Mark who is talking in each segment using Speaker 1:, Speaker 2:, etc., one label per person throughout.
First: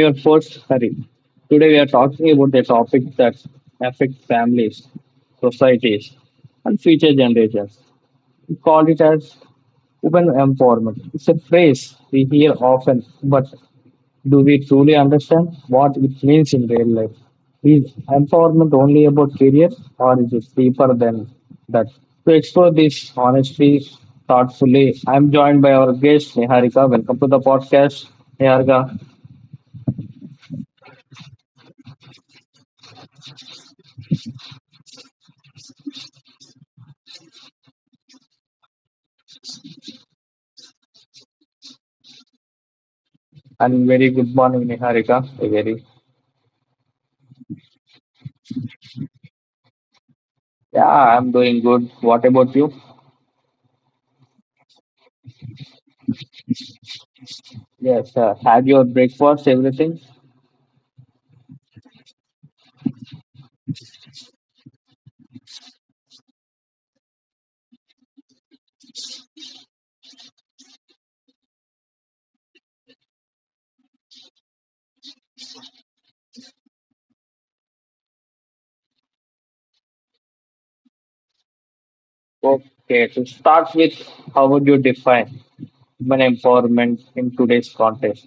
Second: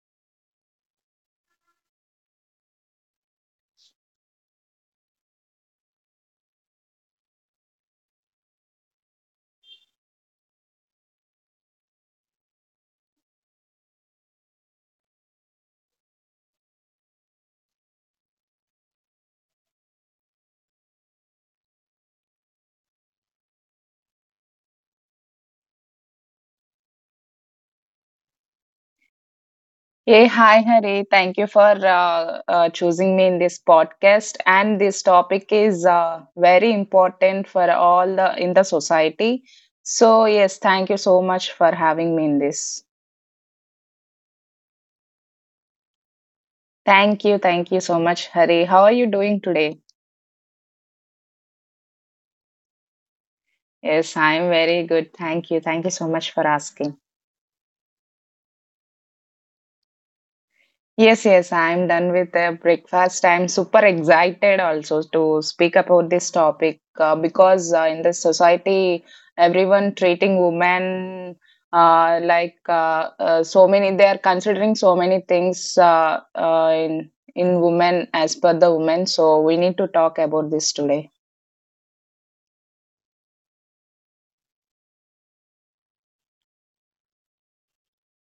Speaker 1: your host, Hari. Today we are talking about a topic that affects families, societies, and future generations. We call it as women empowerment. It's a phrase we hear often, but do we truly understand what it means in real life? Is empowerment only about career or is it deeper than that? To explore this honestly, thoughtfully, I'm joined by our guest Niharika. Welcome to the podcast, Niharika.
Speaker 2: Hey, hi, Hare. Thank you for choosing me in this podcast. And this topic is very important for all the in the society. So yes, thank you so much for having me in this.
Speaker 1: And very good morning, Niharika. A very
Speaker 2: Thank you so much, Hare. How are you doing today?
Speaker 1: yeah, I'm doing good. What about you?
Speaker 2: Yes, I am very good. Thank you so much for asking.
Speaker 1: Yes, sir. Had your breakfast, everything?
Speaker 2: Yes, yes, I'm done with the breakfast. I'm super excited also to speak about this topic because in the society, everyone treating women so many, they are considering so many things in women as per the women. So we need to talk about this today.
Speaker 1: Okay, to start with, how would you define women empowerment in today's context?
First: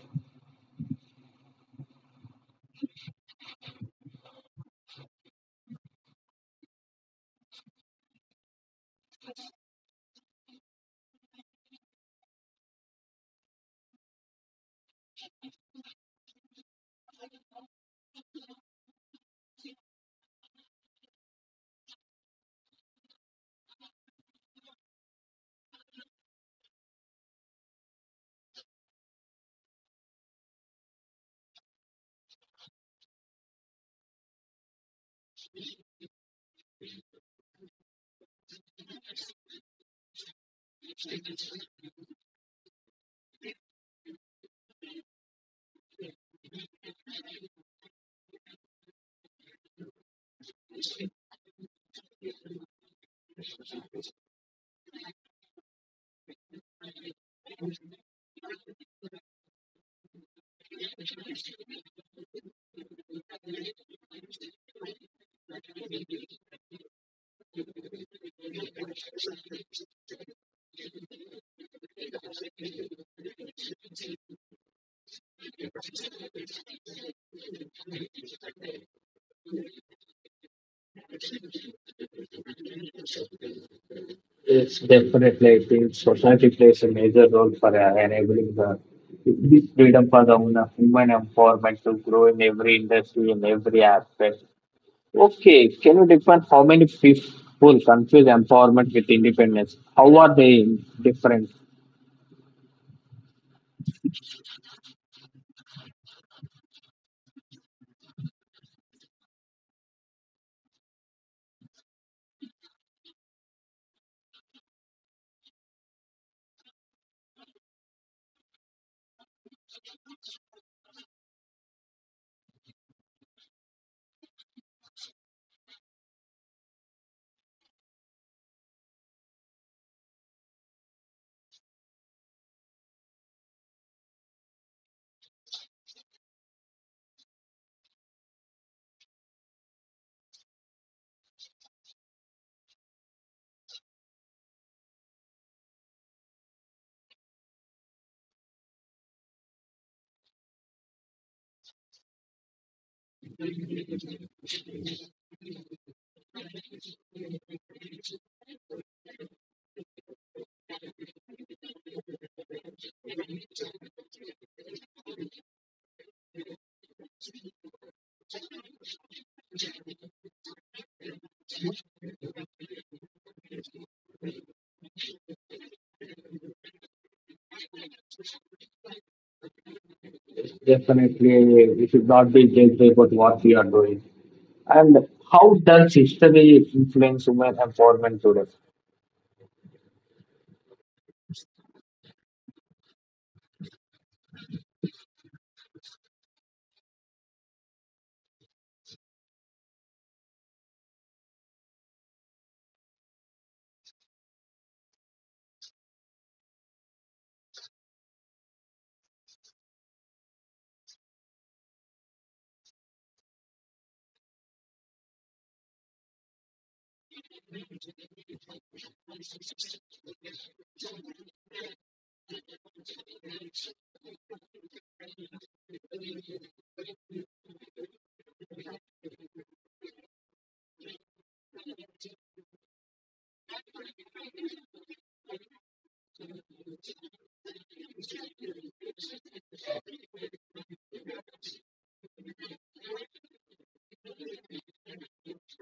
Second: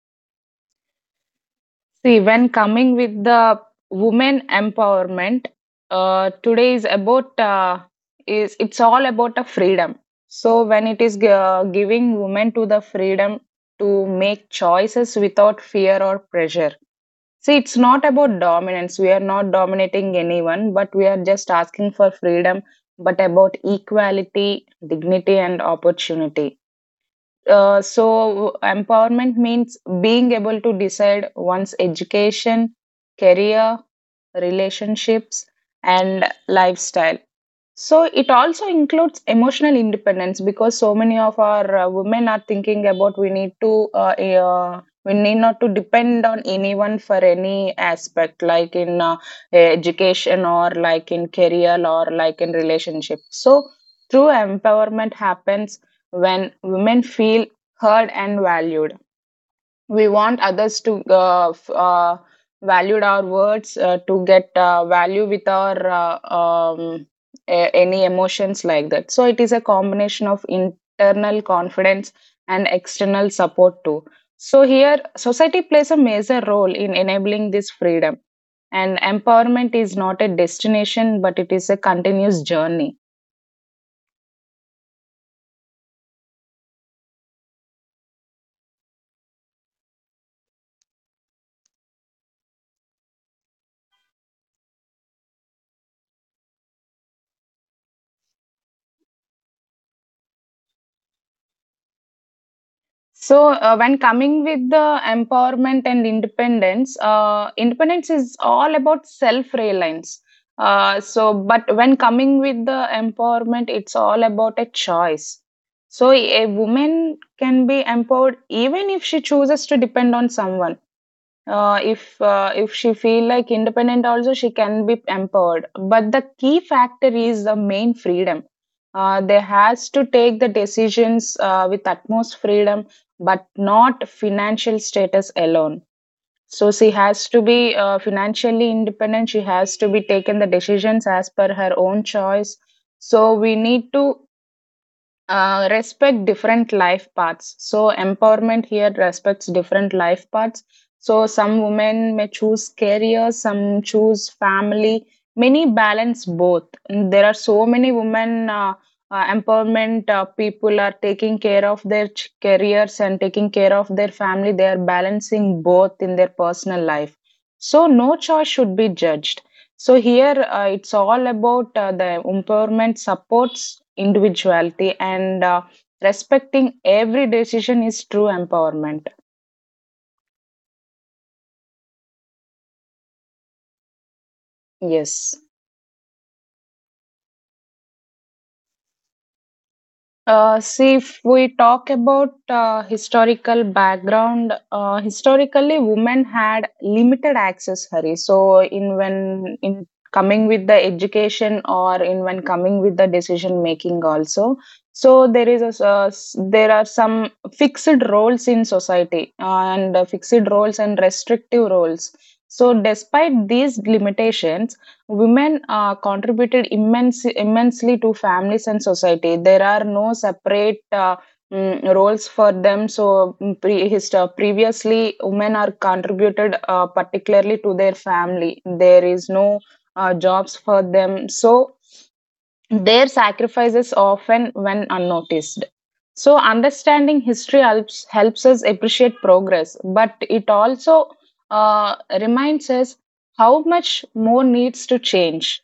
Speaker 2: See, when coming with the women empowerment, today is about is it's all about a freedom. So when it is giving women to the freedom to make choices without fear or pressure. See, it's not about dominance. We are not dominating anyone, but we are just asking for freedom, but about equality, dignity, and opportunity. So empowerment means being able to decide one's education, career, relationships, and lifestyle. So it also includes emotional independence because so many of our women are thinking about we need to we need not to depend on anyone for any aspect like in education or like in career or like in relationship. So true empowerment happens when women feel heard and valued. We want others to valued our words to get value with our any emotions like that. So it is a combination of internal confidence and external support too. So here society plays a major role in enabling this freedom, and empowerment is not a destination but it is a continuous journey.
Speaker 1: It's definitely, I think society plays a major role for enabling the this freedom for the women human empowerment to grow in every industry, in every aspect. Okay, can you define how many people confuse empowerment with independence? How are they different?
Speaker 2: So, when coming with the empowerment and independence, independence is all about self reliance. But when coming with the empowerment, it's all about a choice. So, a woman can be empowered even if she chooses to depend on someone. If if she feel like independent also she can be empowered, but the key factor is the main freedom. They has to take the decisions with utmost freedom but not financial status alone. So she has to be financially independent. She has to be taken the decisions as per her own choice. So we need to respect different life paths. So, empowerment here respects different life paths. So, some women may choose career, some choose family. Many balance both. There are so many women empowerment people are taking care of their careers and taking care of their family. They are balancing both in their personal life. So, no choice should be judged. So here, it's all about the empowerment supports individuality, and respecting every decision is true empowerment.
Speaker 1: Definitely, you should not be judged about what you are doing. And
Speaker 2: Yes.
Speaker 1: how does history influence women empowerment today?
Speaker 2: If we talk about historical background, historically women had limited access, Hari. So in when in coming with the education or in when coming with the decision making also. So there is a there are some fixed roles in society and fixed roles and restrictive roles. So despite these limitations, women contributed immensely to families and society. There are no separate roles for them. So, previously, women are contributed particularly to their family. There is no jobs for them. So, their sacrifices often went unnoticed. So, understanding history helps us appreciate progress, but it also uh, reminds us how much more needs to change.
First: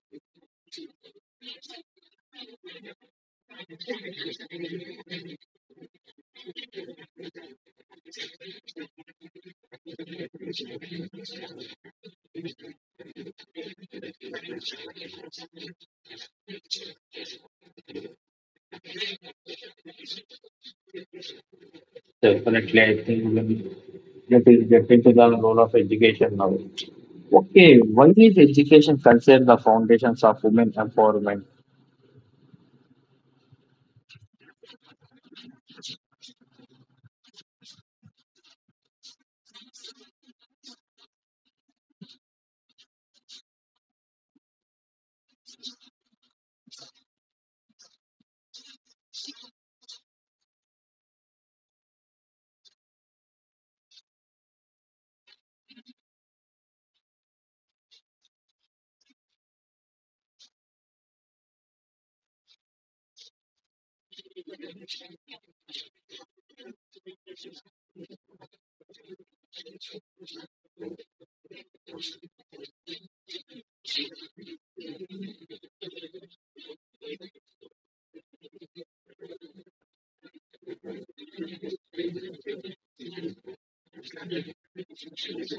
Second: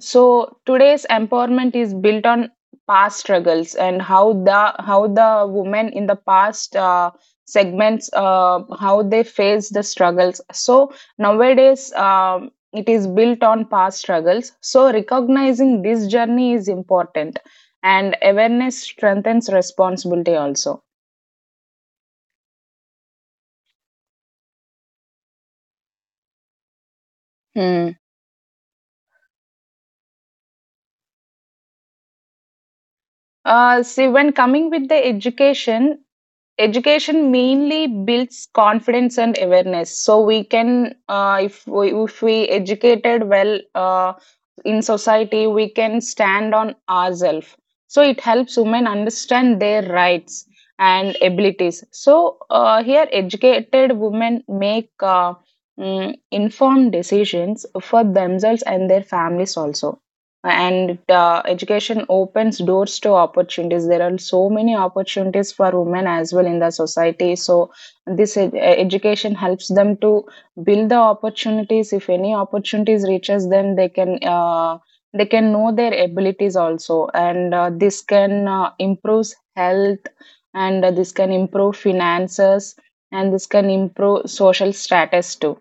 Speaker 2: So today's empowerment is built on past struggles and how the women in the past segments how they face the struggles. So nowadays it is built on past struggles. So recognizing this journey is important, and awareness strengthens responsibility also.
Speaker 1: Definitely, I think when that is get into the role of education now. Okay,
Speaker 2: Hmm.
Speaker 1: why is education considered the foundations of women empowerment?
Speaker 2: When coming with the education, education mainly builds confidence and awareness. So we can, if we educated well in society, we can stand on ourselves. So it helps women understand their rights and abilities. So here educated women make informed decisions for themselves and their families also, and education opens doors to opportunities. There are so many opportunities for women as well in the society. So this education helps them to build the opportunities. If any opportunities reaches them, they can know their abilities also, and this can improve health, and this can improve finances, and this can improve social status too.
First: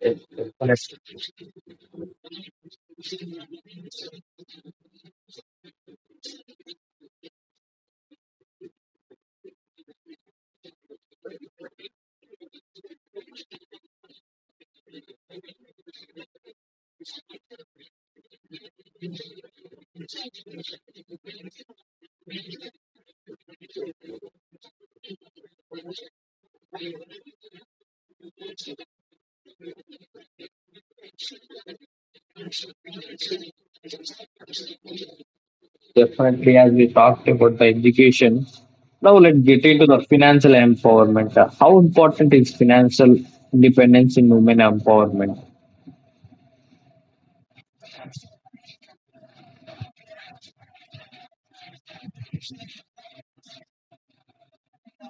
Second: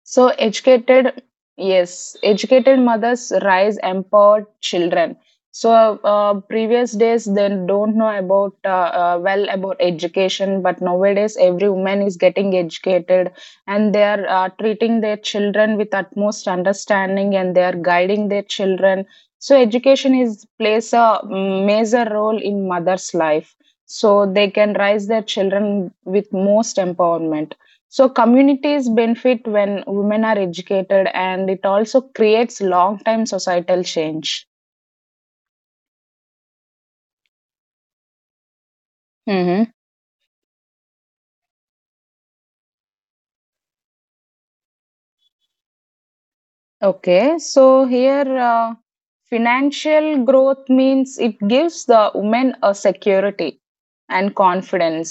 Speaker 1: Eh,
Speaker 2: So
Speaker 1: Let's
Speaker 2: educated, yes, educated mothers rise empowered children. So previous days they don't know about well about education, but nowadays every woman is getting educated, and they are treating their children with utmost understanding, and they are guiding their children. So education is plays a major role in mother's life, so they can raise their children with most empowerment. So communities benefit when women are educated, and it also creates long term societal change.
Speaker 1: Definitely, as we talked about the education, now let's get
Speaker 2: Hmm.
Speaker 1: into the financial empowerment. How important is financial independence in women empowerment?
Speaker 2: Okay, so here financial growth means it gives the women a security and confidence.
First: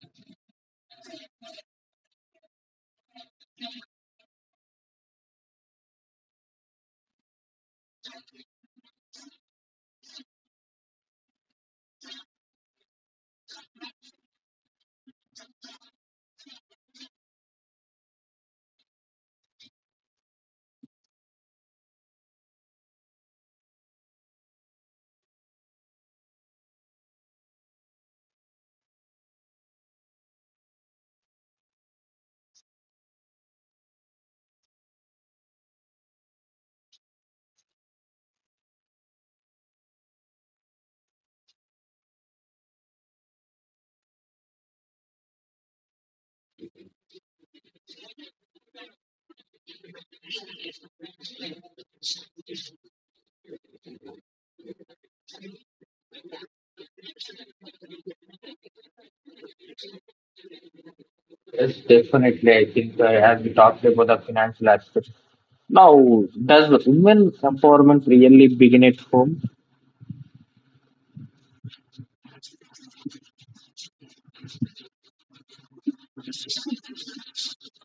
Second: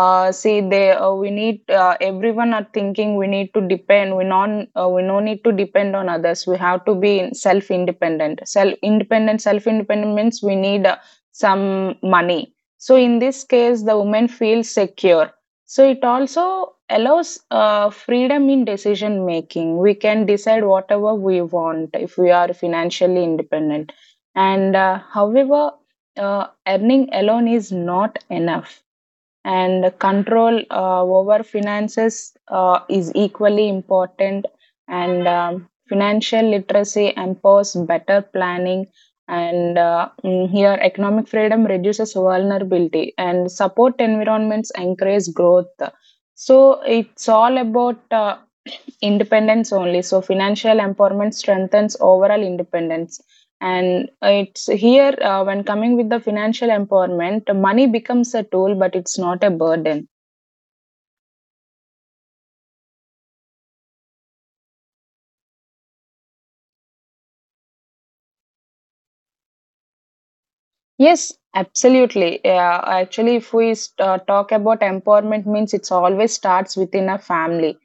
Speaker 2: They we need everyone are thinking we need to depend. We no need to depend on others. We have to be self independent. Self independent means we need some money. So in this case, the woman feels secure. So it also allows freedom in decision making. We can decide whatever we want if we are financially independent. And however, uh, earning alone is not enough, and control over finances is equally important, and financial literacy empowers better planning, and here economic freedom reduces vulnerability, and support environments encourage growth. So it's all about independence only. So financial empowerment strengthens overall independence, and it's here when coming with the financial empowerment, money becomes a tool, but it's not a burden.
Speaker 1: Yes, definitely. I think as we talked about the financial aspect. Now, does women empowerment really begin at home?
Speaker 2: Yes, absolutely. Yeah, actually, if we talk about empowerment, means it's always starts within a family,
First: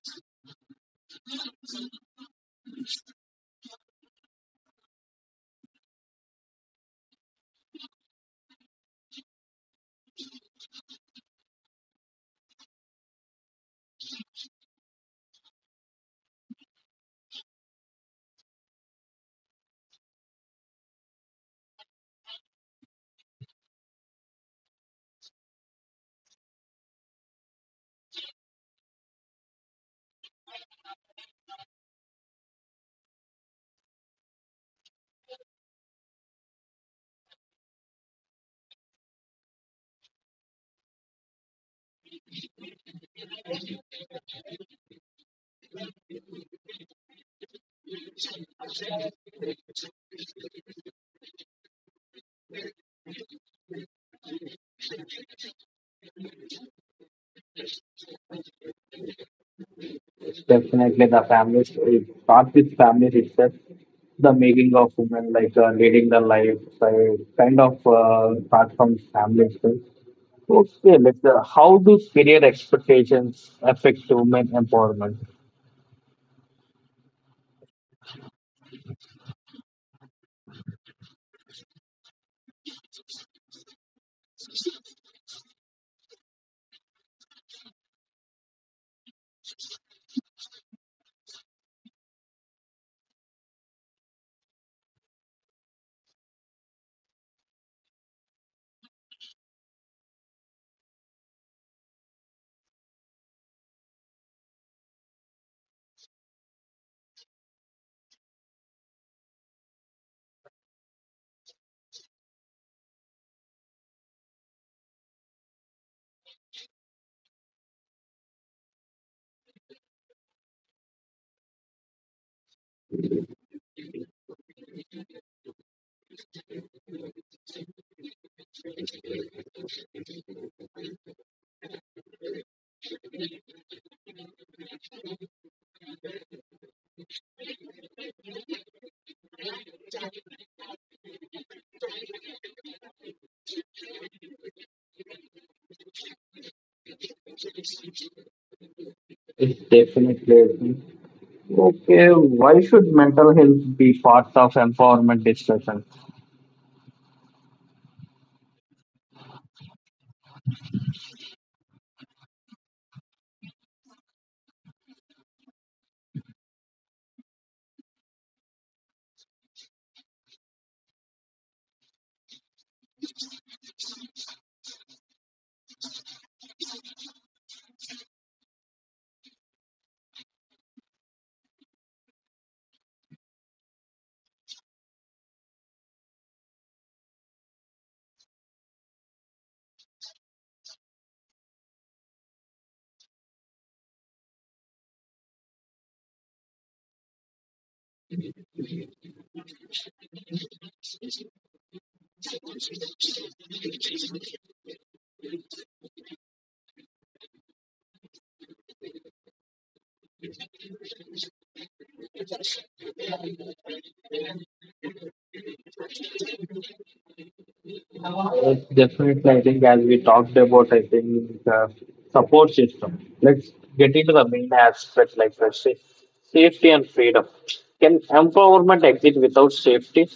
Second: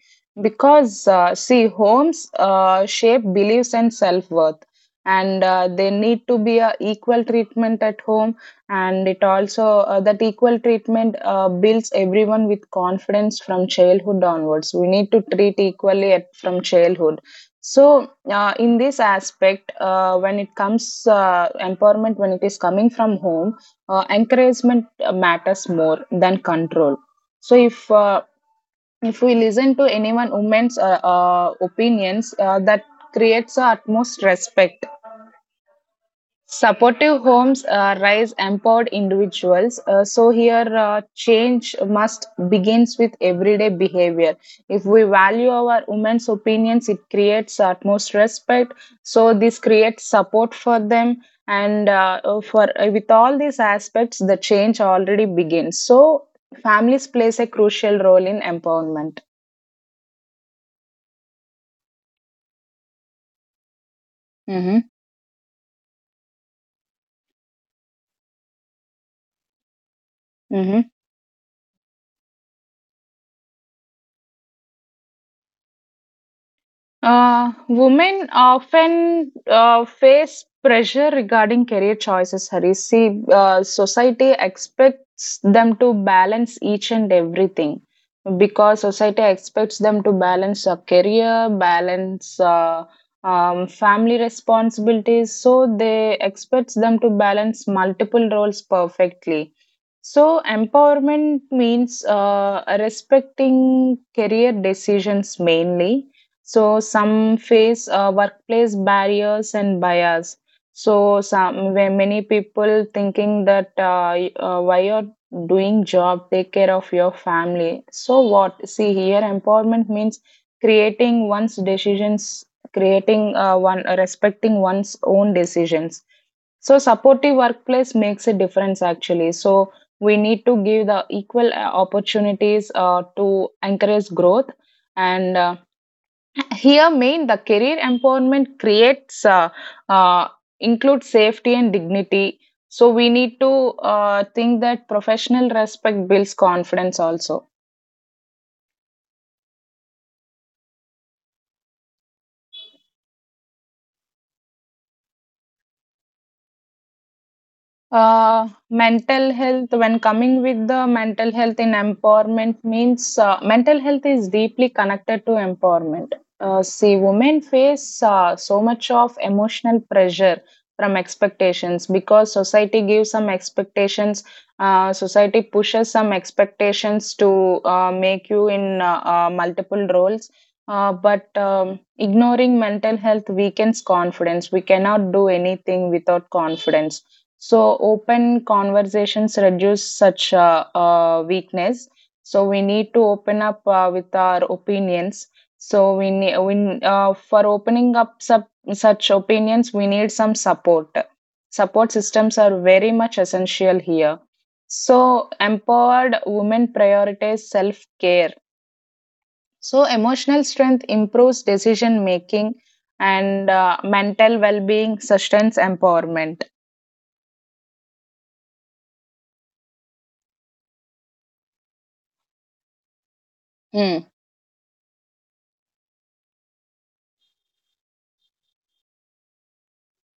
Speaker 2: because homes shape beliefs and self worth, and they need to be a equal treatment at home, and it also that equal treatment builds everyone with confidence from childhood onwards. We need to treat equally at, from childhood. So in this aspect when it comes empowerment when it is coming from home, encouragement matters more than control. So if we listen to anyone woman's opinions, that creates a utmost respect. Supportive homes raise empowered individuals. So here, change must begins with everyday behavior. If we value our women's opinions, it creates utmost respect. So this creates support for them, and for with all these aspects, the change already begins. So families plays a crucial role in empowerment.
Speaker 1: Definitely, the families, it starts with families itself, the making
Speaker 2: Mm-hmm.
Speaker 1: of women, like leading the life, so kind of starts from family itself. Okay, how do career expectations affect women empowerment?
Speaker 2: Women often face pressure regarding career choices, Hari. See, society expects them to balance each and everything, because society expects them to balance a career, balance family responsibilities. So they expect them to balance multiple roles perfectly. So empowerment means respecting career decisions mainly. So some face workplace barriers and bias. So some where many people thinking that while you're doing job, take care of your family. So what? See here, empowerment means creating one's decisions, creating one respecting one's own decisions. So supportive workplace makes a difference actually. So we need to give the equal opportunities to encourage growth and. Here main the career empowerment creates uh, includes safety and dignity. So we need to think that professional respect builds confidence also.
Speaker 1: It's definitely okay. Why should mental health be part of empowerment discussion?
Speaker 2: Mental health, when coming with the mental health in empowerment, means mental health is deeply connected to empowerment. Women face so much of emotional pressure from expectations, because society gives some expectations, society pushes some expectations to make you in multiple roles. But ignoring mental health weakens confidence. We cannot do anything without confidence. So open conversations reduce such weakness. So we need to open up with our opinions. So for opening up such opinions, we need some support. Support systems are very much essential here. So empowered women prioritize self care. So emotional strength improves decision making, and mental well being sustains empowerment.
Speaker 1: Yes, definitely. I think as we talked about, I think support system. Let's get
Speaker 2: Mm.
Speaker 1: into the main aspect, like let's say safety and freedom. Can empowerment exist without safety?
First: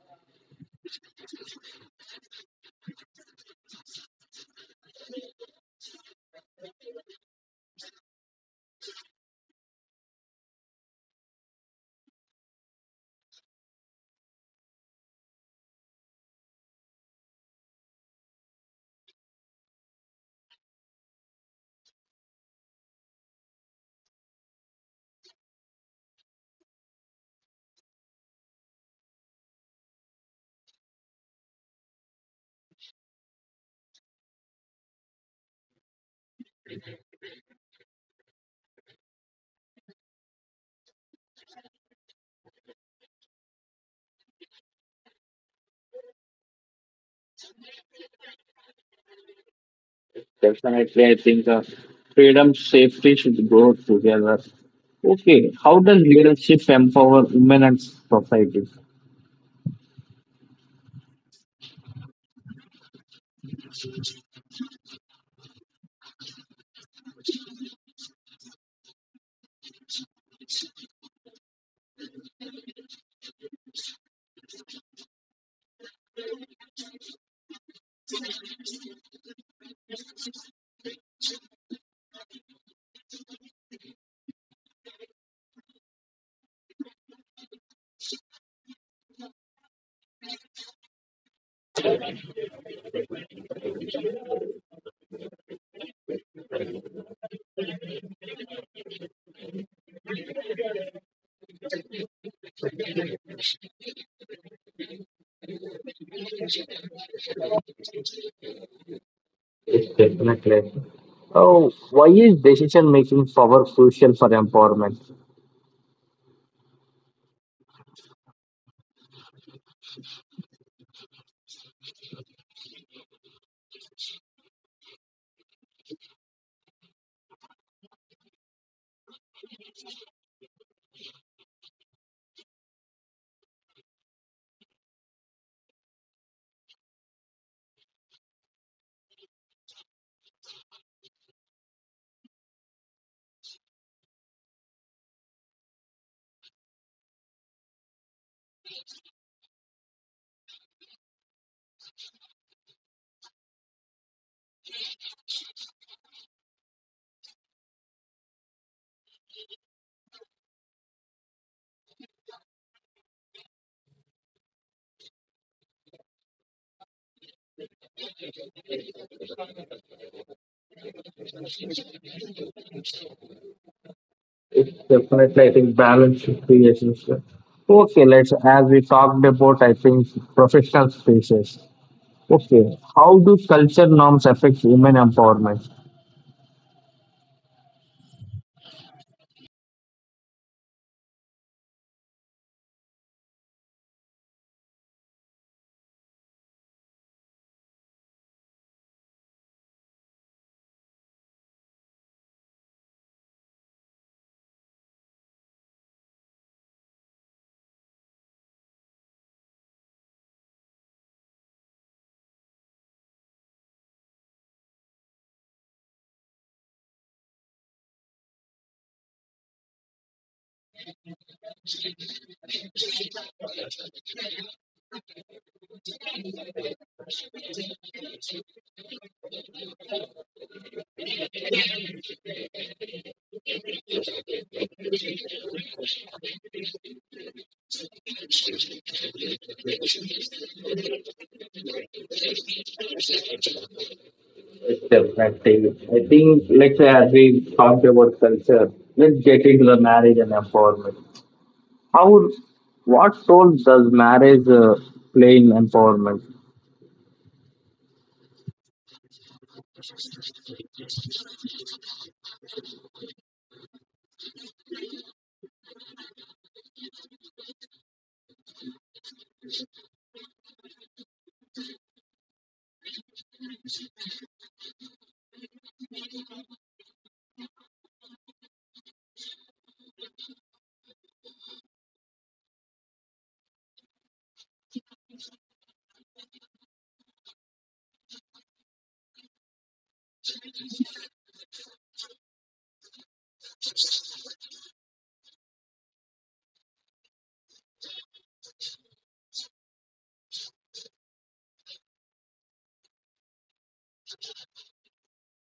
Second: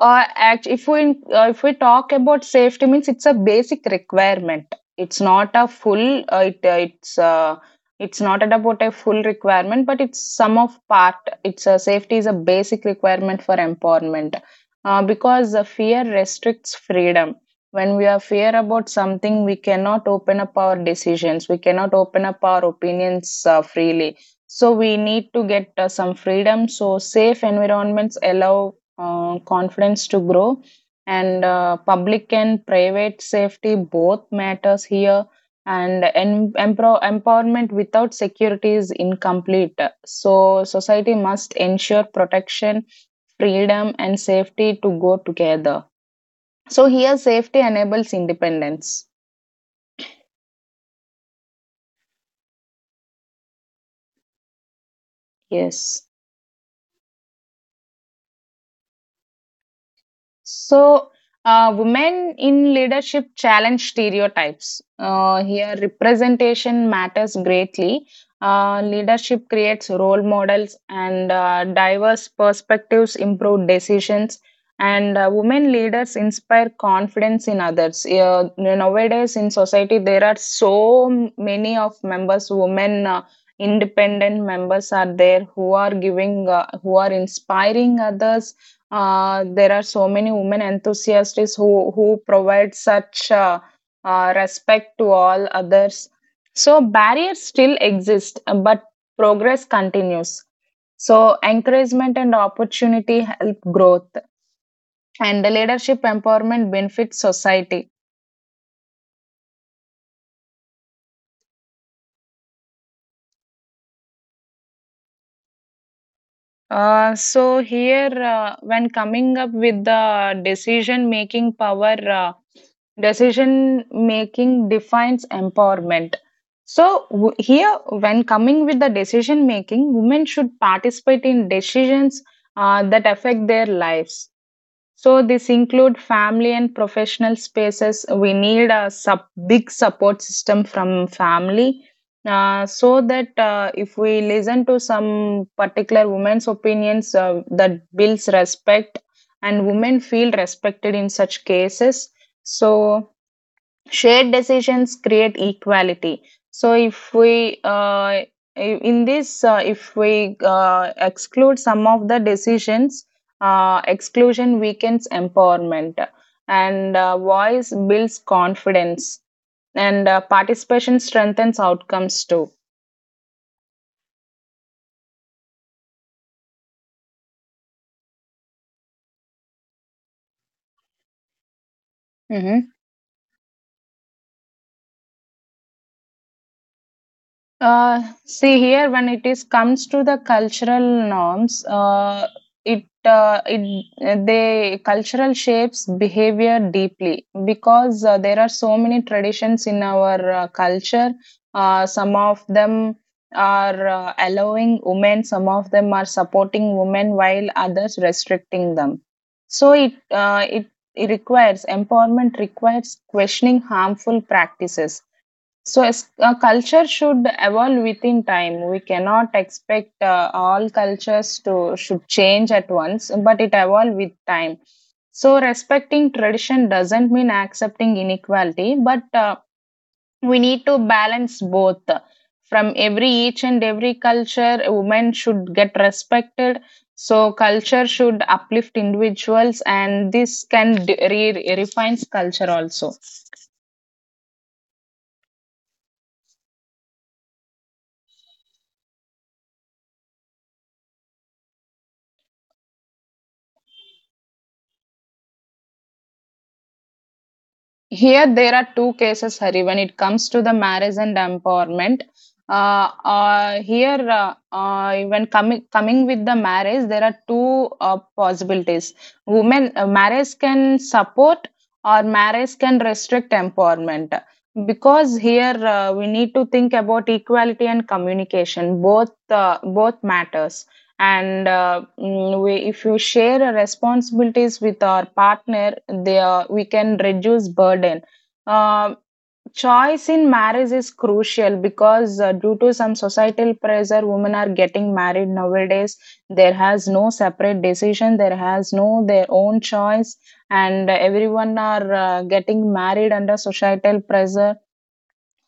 Speaker 2: If we talk about safety, means it's a basic requirement. It's not a full. It's not at about a full requirement, but it's some of part. It's a safety is a basic requirement for empowerment, because the fear restricts freedom. When we are fear about something, we cannot open up our decisions. We cannot open up our opinions freely. So we need to get some freedom. So safe environments allow confidence to grow, and public and private safety both matters here, and empowerment without security is incomplete. So society must ensure protection, freedom and safety to go together. So here safety enables independence.
Speaker 1: Definitely, I think freedom, safety should go together. Okay, how does
Speaker 2: Yes.
Speaker 1: leadership empower women and society?
Speaker 2: So, women in leadership challenge stereotypes. Here, representation matters greatly. Leadership creates role models, and diverse perspectives improve decisions. And women leaders inspire confidence in others. Nowadays, in society, there are so many of members, women. Independent members are there who are giving who are inspiring others. There are so many women enthusiasts who provide such respect to all others. So barriers still exist, but progress continues. So encouragement and opportunity help growth, and the leadership empowerment benefits society.
Speaker 1: Yes, definitely. Oh, why is decision making power crucial for empowerment?
Speaker 2: So here, when coming up with the decision-making power, decision-making defines empowerment. So here, when coming with the decision-making, women should participate in decisions that affect their lives. So this include family and professional spaces. We need a sub, big support system from family. So that if we listen to some particular women's opinions, that builds respect, and women feel respected in such cases. So shared decisions create equality. So if we in this, if we exclude some of the decisions, exclusion weakens empowerment, and voice builds confidence, and participation strengthens outcomes too.
Speaker 1: It's definitely, I think, balance should be essential. Okay, let's as we talked about, I think, professional spaces.
Speaker 2: Mhm.
Speaker 1: Okay, how do culture norms affect women empowerment?
Speaker 2: See here, when it is comes to the cultural norms, it it they cultural shapes behavior deeply, because there are so many traditions in our culture. Some of them are allowing women, some of them are supporting women, while others restricting them. So it requires empowerment requires questioning harmful practices. So, as a culture should evolve within time. We cannot expect all cultures to should change at once, but it evolve with time. So, respecting tradition doesn't mean accepting inequality, but we need to balance both. From every each and every culture, women should get respected. So, culture should uplift individuals, and this can refines culture also.
Speaker 1: It's definitely. I think, let's say, as we talked about culture, let's get into the marriage and empowerment. How, what role does marriage play in empowerment?
Speaker 2: Here there are two cases, Hari. When it comes to the marriage and empowerment, here when coming with the marriage, there are two possibilities. Women marriage can support, or marriage can restrict empowerment, because here we need to think about equality and communication. Both matters, and we, if you share our responsibilities with our partner they are, we can reduce burden. uh, Choice in marriage is crucial, because due to some societal pressure women are getting married nowadays. There has no separate decision, there has no their own choice, and everyone are getting married under societal pressure.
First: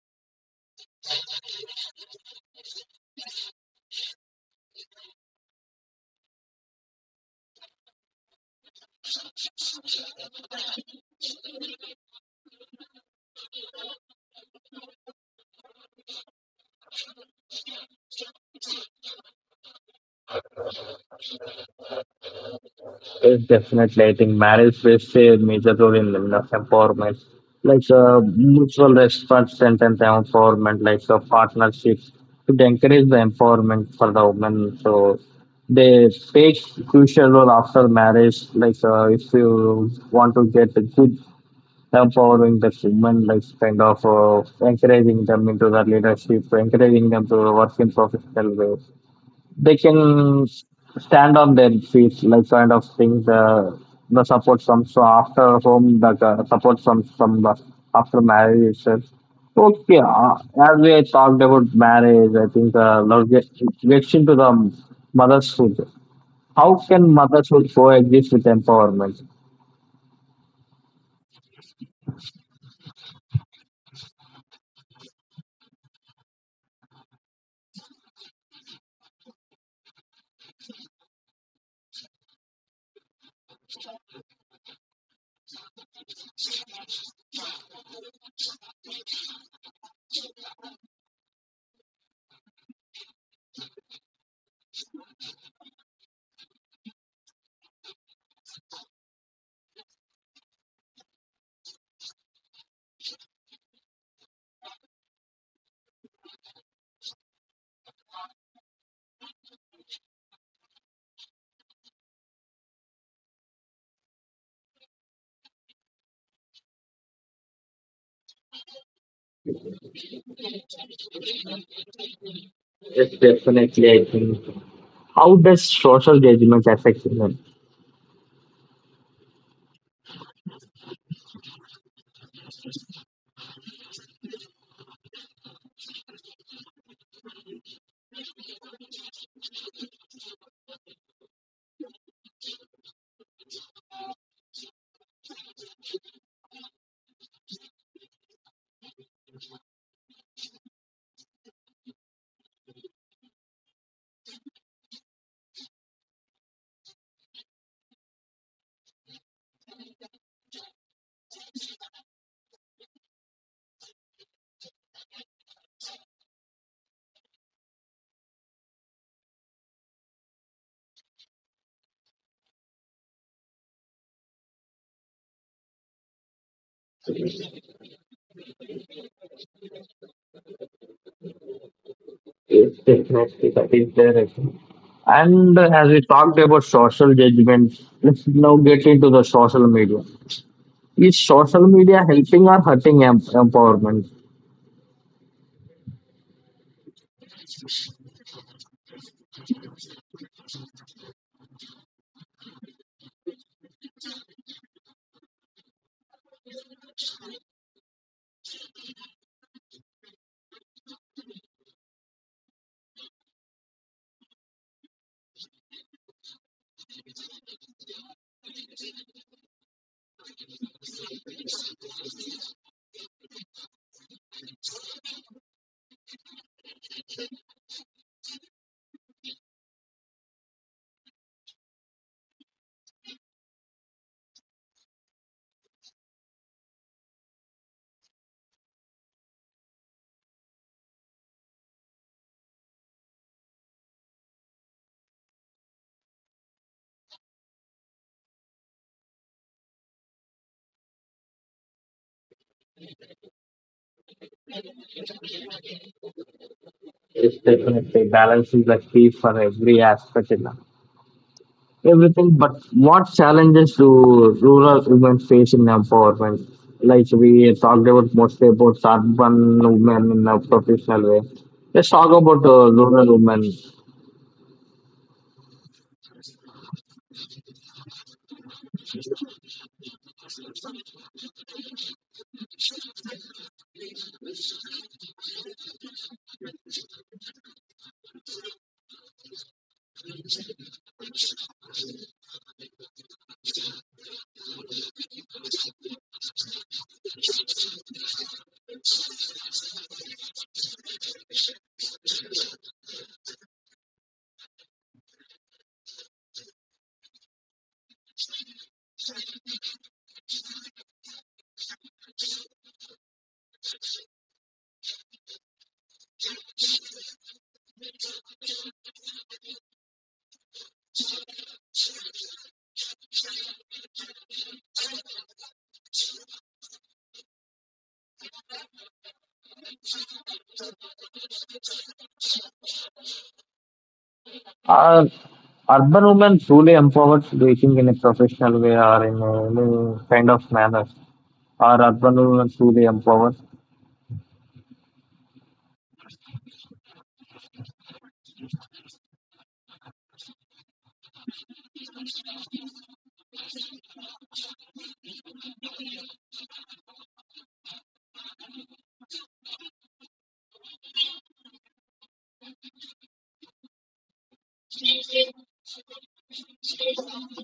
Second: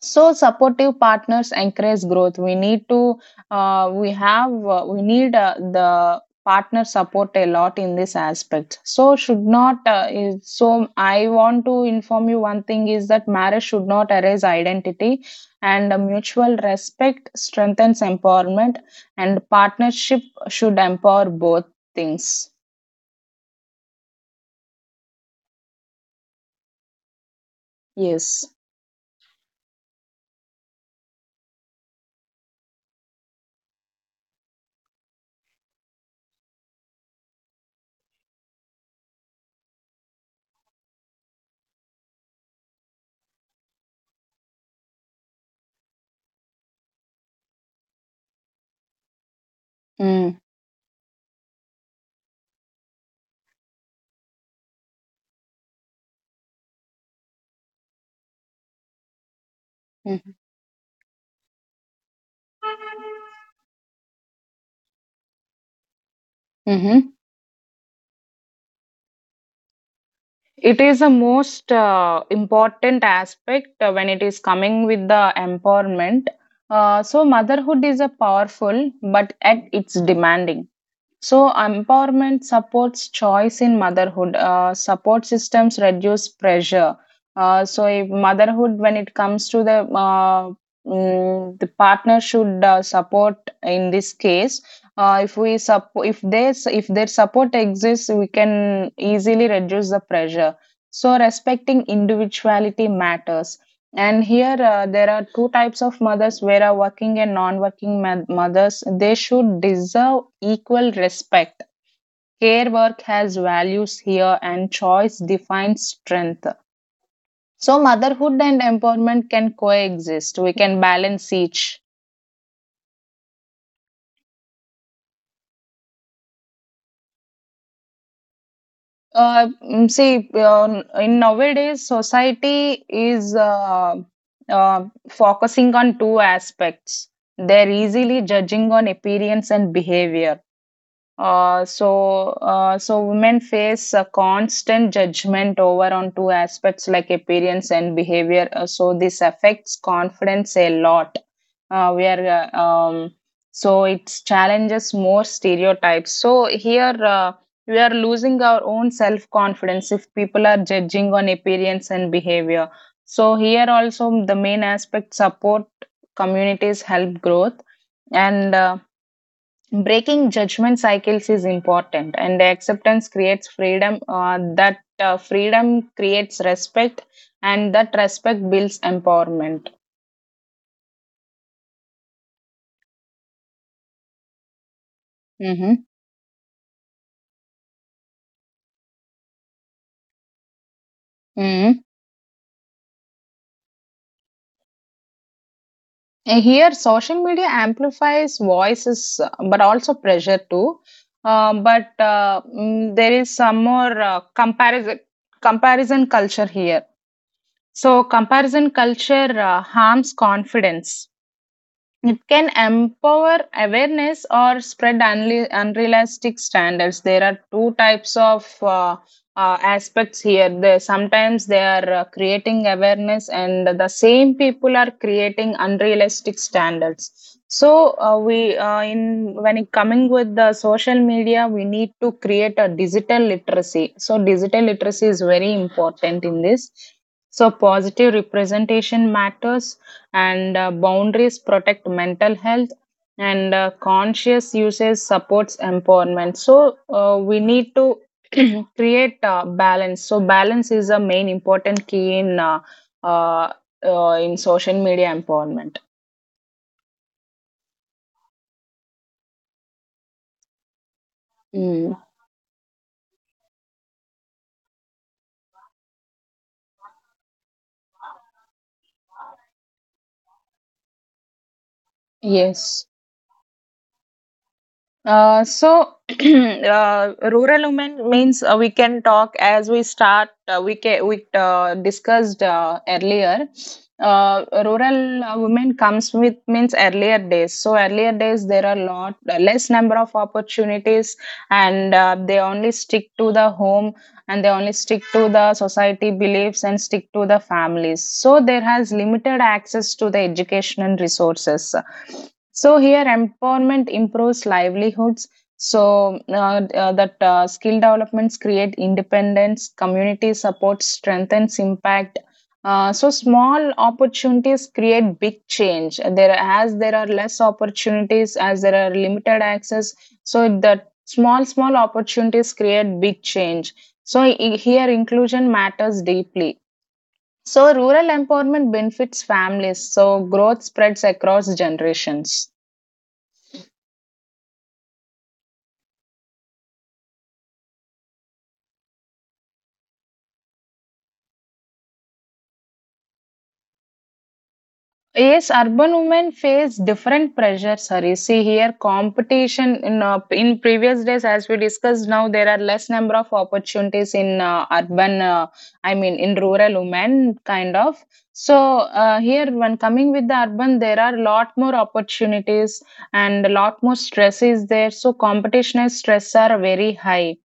Speaker 2: So supportive partners encourage growth. We need to we have we need the partner support a lot in this aspect, so should not is, so I want to inform you one thing is that marriage should not erase identity, and mutual respect strengthens empowerment, and partnership should empower both things.
Speaker 1: Yes, definitely. I think marriage plays a major role in women's empowerment, like
Speaker 2: Yes.
Speaker 1: mutual respect and empowerment, like partnerships to encourage the empowerment for the women. So they play crucial role after marriage. Like if you want to get a good empowering the women, like kind of encouraging them into the leadership, encouraging them to work in professional way they
Speaker 2: Mm-hmm.
Speaker 1: can stand on their feet, like kind of thing. The support from so after home, the support from the after marriage itself. Okay, as we talked about marriage, I think now gets into the motherhood. How can
Speaker 2: Mm-hmm.
Speaker 1: motherhood coexist with empowerment?
Speaker 2: It is the most important aspect when it is coming with the empowerment. So, motherhood is a powerful, but at it's demanding. So, empowerment supports choice in motherhood. Support systems reduce pressure. So, if motherhood, when it comes to the the partner should support in this case. If we support, if their support exists, we can easily reduce the pressure. So, respecting individuality matters. And here there are two types of mothers where are working and non-working mothers. They should deserve equal respect. Care work has values here, and choice defines strength. So motherhood and empowerment can coexist. We can balance each.
Speaker 1: Yes, definitely. I think. How does social judgment affect women?
Speaker 2: See, in nowadays society is focusing on two aspects. They're easily judging on appearance and behavior. So women face a constant judgment over on two aspects like appearance and behavior. So this affects confidence a lot. We are uh, um, so it challenges more stereotypes. So here we are losing our own self confidence if people are judging on appearance and behavior. So here also the main aspect support communities help growth. And. Breaking judgment cycles is important, and acceptance creates freedom. That freedom creates respect, and that respect builds empowerment.
Speaker 1: Is there? And
Speaker 2: Hmm.
Speaker 1: as we talked about social judgment, let's now get into the social media. Is social
Speaker 2: Hmm.
Speaker 1: media helping or hurting empowerment?
Speaker 2: Here social media amplifies voices, but also pressure too. There is some more comparison comparison culture here. So comparison culture harms confidence. It can empower awareness or spread unrealistic standards. There are two types of aspects here. They, sometimes they are creating awareness, and the same people are creating unrealistic standards. So in when it coming with the social media, we need to create a digital literacy. So digital literacy is very important in this. So positive representation matters, and boundaries protect mental health, and conscious usage supports empowerment. So we need to create balance. So balance is a main important key uh, in social media empowerment.
Speaker 1: It's definitely balance is the key for every aspect in life.
Speaker 2: Mm.
Speaker 1: Everything. But what challenges do rural women face in empowerment? Like we talked about mostly about urban women in a professional way. Let's talk about
Speaker 2: Yes.
Speaker 1: rural women.
Speaker 2: So, rural women means we can talk as we start. We discussed earlier. Rural women comes with means earlier days. So earlier days there are lot less number of opportunities, and they only stick to the home, and they only stick to the society beliefs and stick to the families. So there has limited access to the education and resources. So here empowerment improves livelihoods. So that skill developments create independence, community support strengthens impact. So small opportunities create big change. There as there are less opportunities, as there are limited access. So that small small opportunities create big change. So here inclusion matters deeply. So rural empowerment benefits families. So growth spreads across generations.
Speaker 1: Are urban women truly empowered dating in a professional way or in a, any kind of manner? Are urban women truly empowered?
Speaker 2: Yes, urban women face different pressures, Hari. See here, competition in previous days, as we discussed, now there are less number of opportunities in urban. I mean, in rural women, kind of. So here, when coming with the urban, there are lot more opportunities, and a lot more stress is there. So competition and stress are very high.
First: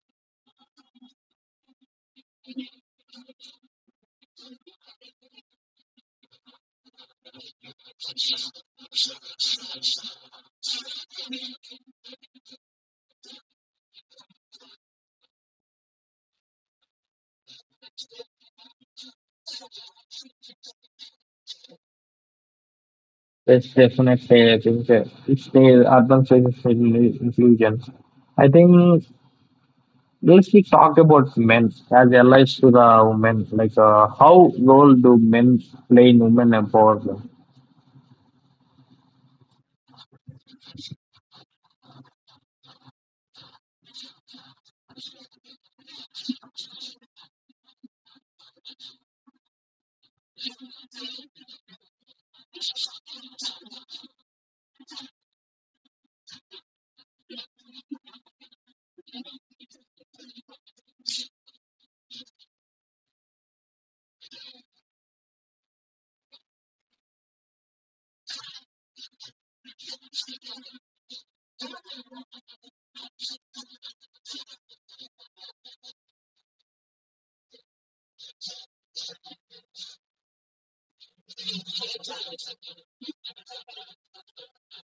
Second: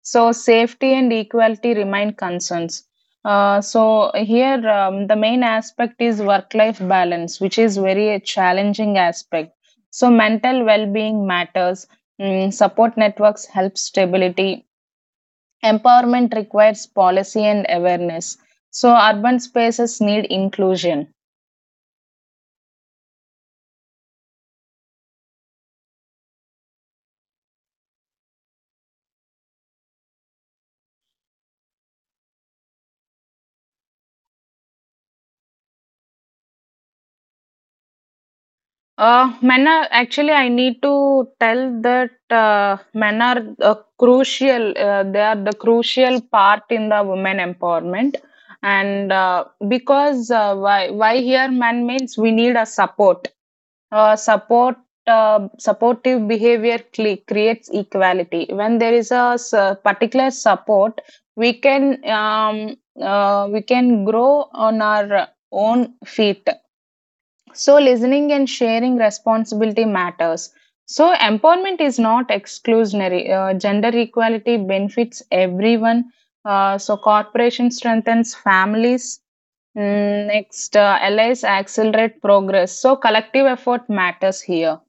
Speaker 2: So safety and equality remain concerns. So here the main aspect is work-life balance, which is very a challenging aspect. So mental well-being matters. Mm, support networks help stability. Empowerment requires policy and awareness. So urban spaces need inclusion.
Speaker 1: It's definitely, I think, it's the urban spaces inclusion. I think, let's we talk about men as allies to the women. Like, how role do men play in women empowerment?
Speaker 2: Men are actually, I need to tell that men are crucial. They are the crucial part in the women empowerment, and because why here men means we need a support. Uh, support Supportive behavior creates equality. When there is a particular support, we can grow on our own feet. So, listening and sharing responsibility matters. So, empowerment is not exclusionary. Gender equality benefits everyone. So, corporation strengthens families. Mm, next, allies accelerate progress. So, collective effort matters here.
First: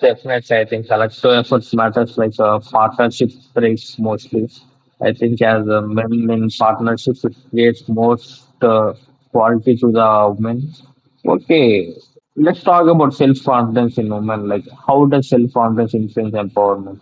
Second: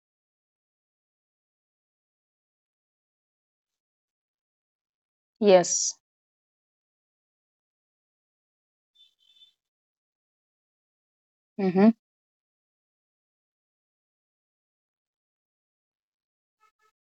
Speaker 1: Definitely, I think collective efforts matters. Like partnership brings mostly. I think as
Speaker 2: Yes.
Speaker 1: men in partnerships, it creates most quality to the women.
Speaker 2: Mhm.
Speaker 1: Okay, let's talk about self confidence in women. Like, how does self confidence influence empowerment?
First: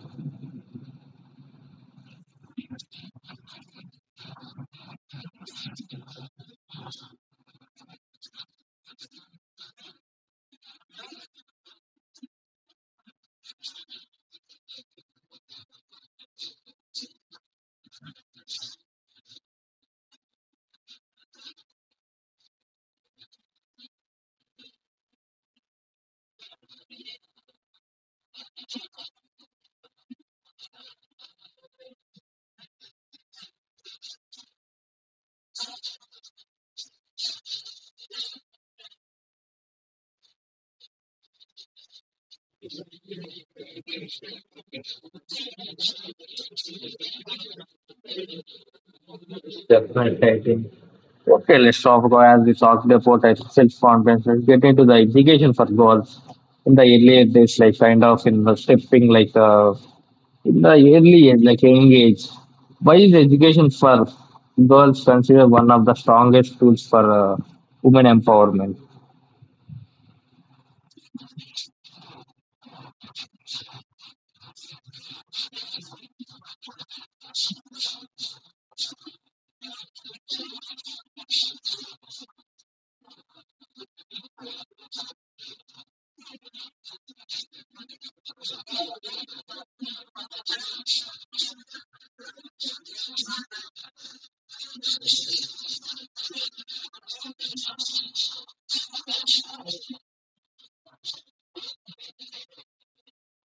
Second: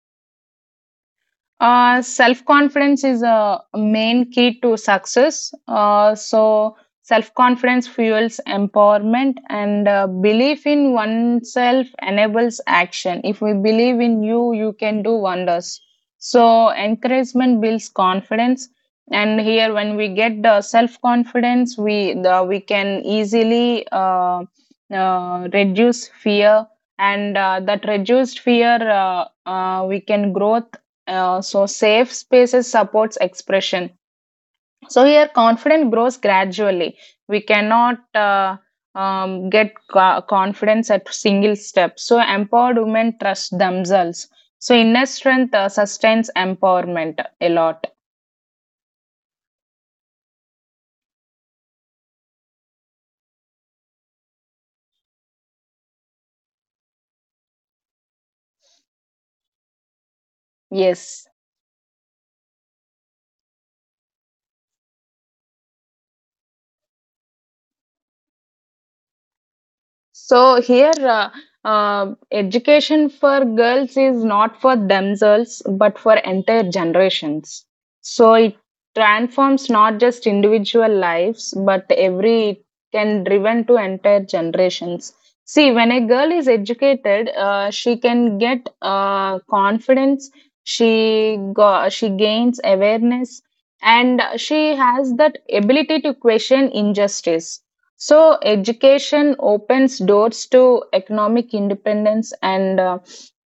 Speaker 2: Self confidence is a main key to success. So, self confidence fuels empowerment, and belief in oneself enables action. If we believe in you, you can do wonders. So, encouragement builds confidence. And here, when we get the self confidence, we the, we can easily reduce fear, and that reduced fear, we can grow. So, safe spaces supports expression. So, here confidence grows gradually. We cannot get confidence at single step. So, empowered women trust themselves. So, inner strength sustains empowerment a lot.
Speaker 1: Definitely, I think. Okay, let's talk about as we talked about self confidence. Let's get into the education for girls in the earlier days, like kind of in the stepping, like. In the early
Speaker 2: Yes.
Speaker 1: age, like young age, why is education for girls considered one of the strongest tools for women empowerment?
Speaker 2: So here, education for girls is not for themselves, but for entire generations. So it transforms not just individual lives, but every it can driven to entire generations. See, when a girl is educated, she can get confidence. She go, she gains awareness, and she has that ability to question injustice. So, education opens doors to economic independence and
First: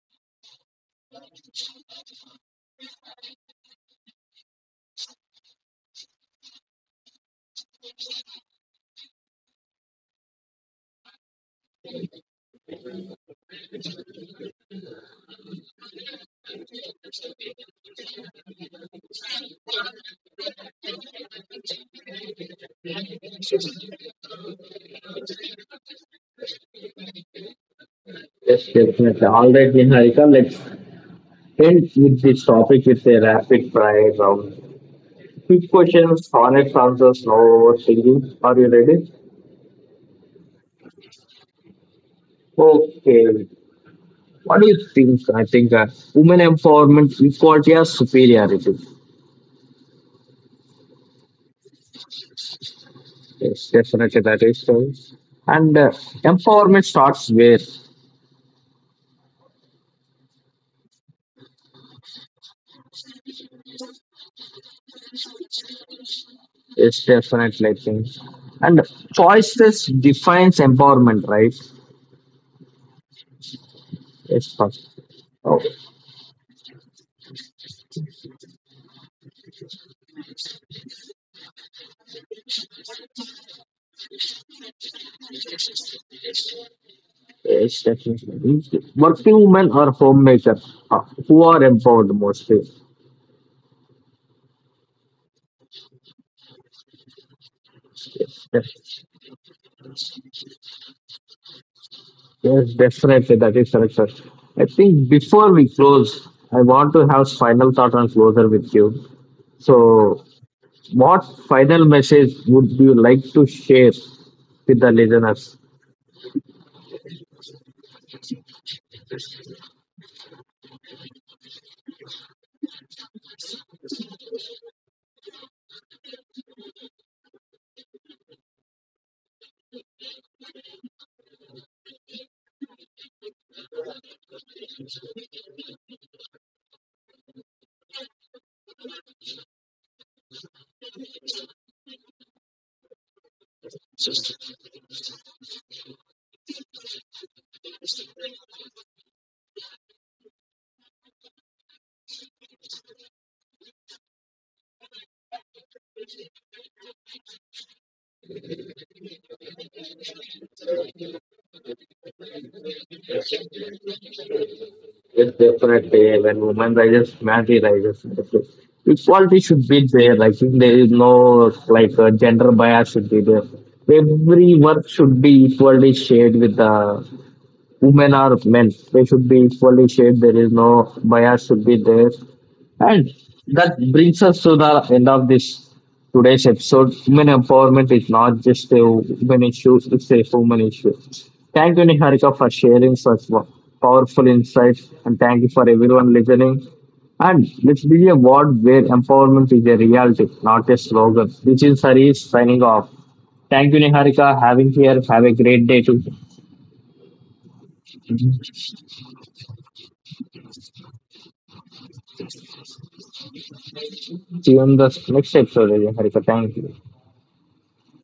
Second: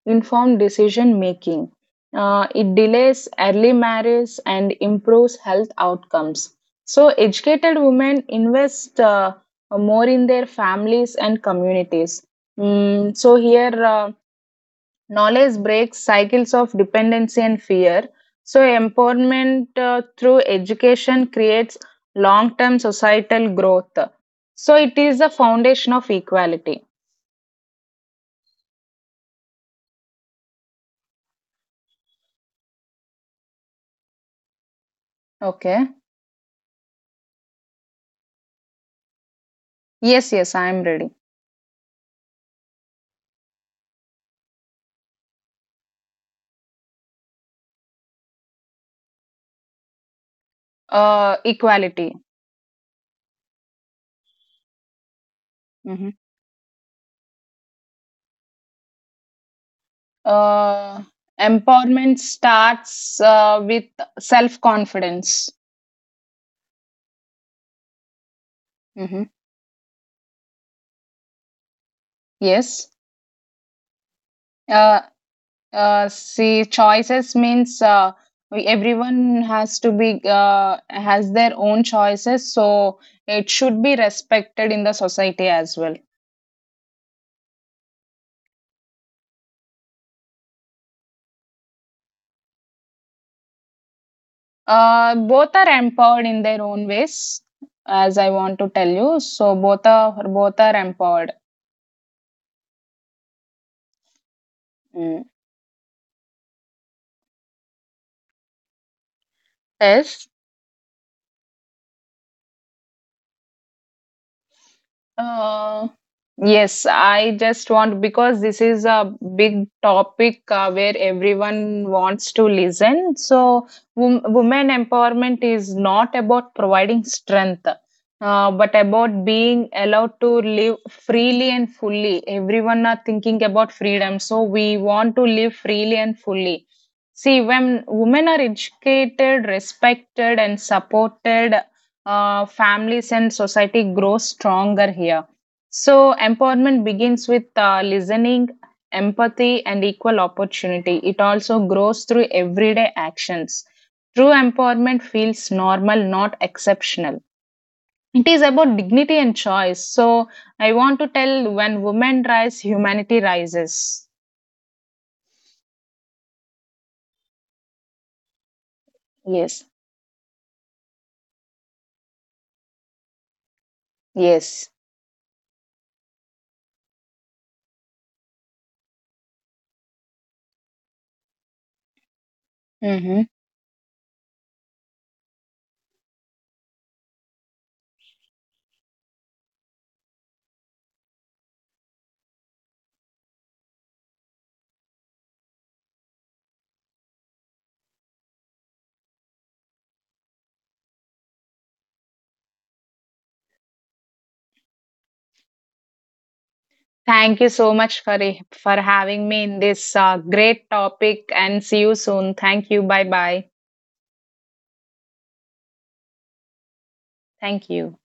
Speaker 2: informed decision making. It delays early marriage and improves health outcomes. So, educated women invest more in their families and communities. So, here knowledge breaks cycles of dependency and fear. So, empowerment through education creates long term societal growth. So, it is the foundation of equality.
Speaker 1: Yes, definitely. All right, Niharika, let's end with this topic with a rapid fire round. Quick
Speaker 2: Okay.
Speaker 1: questions, honest answers, no overthinking. Are you ready?
Speaker 2: Yes, yes, I am ready.
Speaker 1: Okay. What do you think? I think women empowerment, equality, or superiority?
Speaker 2: Equality.
Speaker 1: Yes, definitely that is so. And
Speaker 2: Mhm.
Speaker 1: empowerment starts where?
Speaker 2: Uh, Empowerment starts with self confidence.
Speaker 1: It's definitely, I think. And choices defines empowerment, right?
Speaker 2: Yes.
Speaker 1: Yes, fuck.
Speaker 2: Uh,
Speaker 1: Oh,
Speaker 2: See, choices means we- everyone has to be has their own choices, so it should be respected in the society as well.
Speaker 1: yes, definitely. Working women or homemakers who are empowered mostly.
Speaker 2: Both are empowered in their own ways, as I
Speaker 1: Yes,
Speaker 2: want
Speaker 1: def-
Speaker 2: to tell you. So both are empowered.
Speaker 1: yes, definitely. That is correct, sir. I think
Speaker 2: Mm.
Speaker 1: before we close, I want to have final thought on closer with you. So,
Speaker 2: Yes.
Speaker 1: what final message would you like to share with the listeners?
Speaker 2: Uh, yes, I just want because this is a big topic where everyone wants to listen. So, women empowerment is not about providing strength, but about being allowed to live freely and fully. Everyone are thinking about freedom, so we want to live freely and fully. See, when women are educated, respected, and supported, families and society grow stronger here. So, empowerment begins with listening, empathy, and equal opportunity. It also grows through everyday actions. True empowerment feels normal, not exceptional. It is about dignity and choice. So, I want to tell when women rise, humanity rises.
Speaker 1: Yes, definitely. When women rises, man rises. Equality
Speaker 2: Yes,
Speaker 1: should be there. I think there is no like gender bias should be there. Every
Speaker 2: yes.
Speaker 1: work should be equally shared with the women or men. They should be equally shared. There is no bias should be there. And
Speaker 2: Mhm.
Speaker 1: that brings us to the end of this today's episode. Women empowerment is not just a women issue, it's a human issue. Thank you, Niharika, for sharing such powerful insights, and thank you for everyone listening. And let's be a world where empowerment is a reality, not a slogan. This is Hari signing off. Thank you, Niharika, having here. Have a great day too.
Speaker 2: Thank you so much
Speaker 1: See
Speaker 2: for having me in this great topic, and see you soon. Thank you. Bye bye.
Speaker 1: you in the next episode, Niharika. Thank you.
Speaker 2: Thank you.